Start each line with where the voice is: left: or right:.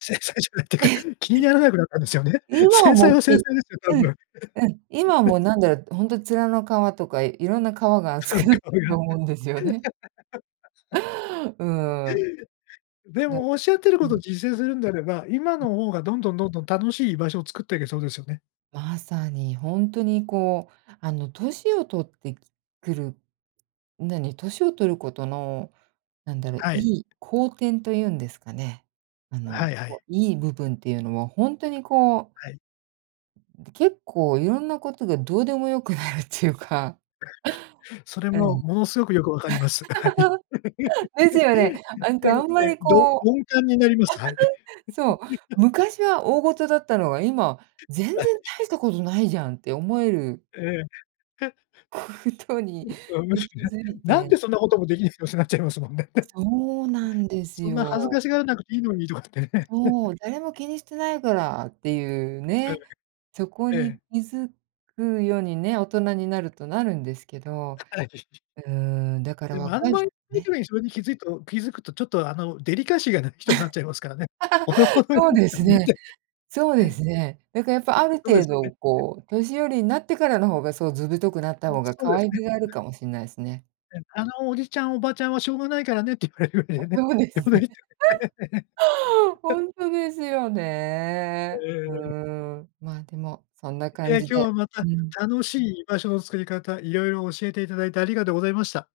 left: 繊細じゃないって か、
right: え。
left: 気にならなくなったんですよね。
right: 今は
left: 繊
right: も
left: 細
right: う
left: は
right: は
left: 繊
right: い、
left: 細ですよ、多
right: うん、
left: 分。
right: うん、今はも うなんだろう、ほんと面の皮とか、いろんな皮が
left: そ
right: 厚
left: んな
right: くなっ
left: こと
right: た
left: や
right: と思うんですよね。
left: って
right: うーん。
left: で
right: だ
left: も、おっしゃってる
right: う
left: こと
right: ん。
left: 実践するんであれば、今
right: うん。
left: の方が、どんどんどんどん楽しい居場所を作ってけそうですよね。
right: まさに、ほんとにこう、あの年を取ってきくる。何、年を取ることの、なんだろう、
left: はい。
right: いい好転というんですかね。あ
left: は
right: の、
left: いはい。
right: こういい部分っていうのは。ほんとにこう
left: はい。
right: 結構いろんなことが、どうでも良くなるっていうか。
left: それ
right: う
left: も、
right: ん。
left: ものすごくよく分かります。はい。
right: ですよ ね。
left: やっ
right: なん
left: て
right: か、あ
left: る
right: ん
left: っ
right: ま
left: て、
right: り
left: どど
right: こう
left: 鈍感になります。はい。
right: そう。昔は大事だったのが、今、全然
left: はい、
right: 大し
left: し
right: たことないじゃんって思える
left: ええ。へ。
right: 事に
left: う、あ、む
right: に
left: し
right: 気
left: ろね。
right: づい
left: なん
right: て。
left: でそんなこともできないの、ってなっちゃいますもんね。
right: そうなんです
left: そんな恥ず
right: よ。
left: かしがらなくていいのに、とかってね。
right: そう、誰も気にしてないから、っていう
left: うん。
right: ね。そこ
left: え
right: に
left: え。
right: 気づくようにね、大人になると、なるんですけど。
left: あ、はい。
right: うん、だから
left: でも、あん
right: 若い
left: ま
right: し、
left: りみき
right: ね。
left: めに正直気づいと気づくと、ちょっとあの、デリカシーがない人になっちゃいますからね。ほどほ どに、
right: そうで
left: ま、
right: す
left: みなき
right: ね。
left: ゃね。
right: そう
left: うん。
right: で
left: ん、
right: すね。だからやっぱ、ある
left: そうです
right: 程
left: よね。
right: 度
left: へ。
right: こう、年寄りになってからの方が、そう図太くなっ
left: う
right: た
left: ん、
right: 方が、
left: そう
right: 可
left: です
right: 愛
left: ね。
right: げがあ
left: う
right: る
left: ん。
right: かもしんないですね。
left: うん、あのおじちゃんおばちゃんは、しょうがないからねって言われるんだ
right: あ、
left: よね。
right: そうです
left: [unintelligible] だよ
right: ね。
left: ね。
right: ほ んとですよね。
left: えええ
right: うー
left: え。
right: ん、ま、でもそんな感
left: え。
right: じで。
left: 今日はまた
right: うん。
left: 楽しい居場所の作り方、色々教えていただいてありがとうございました。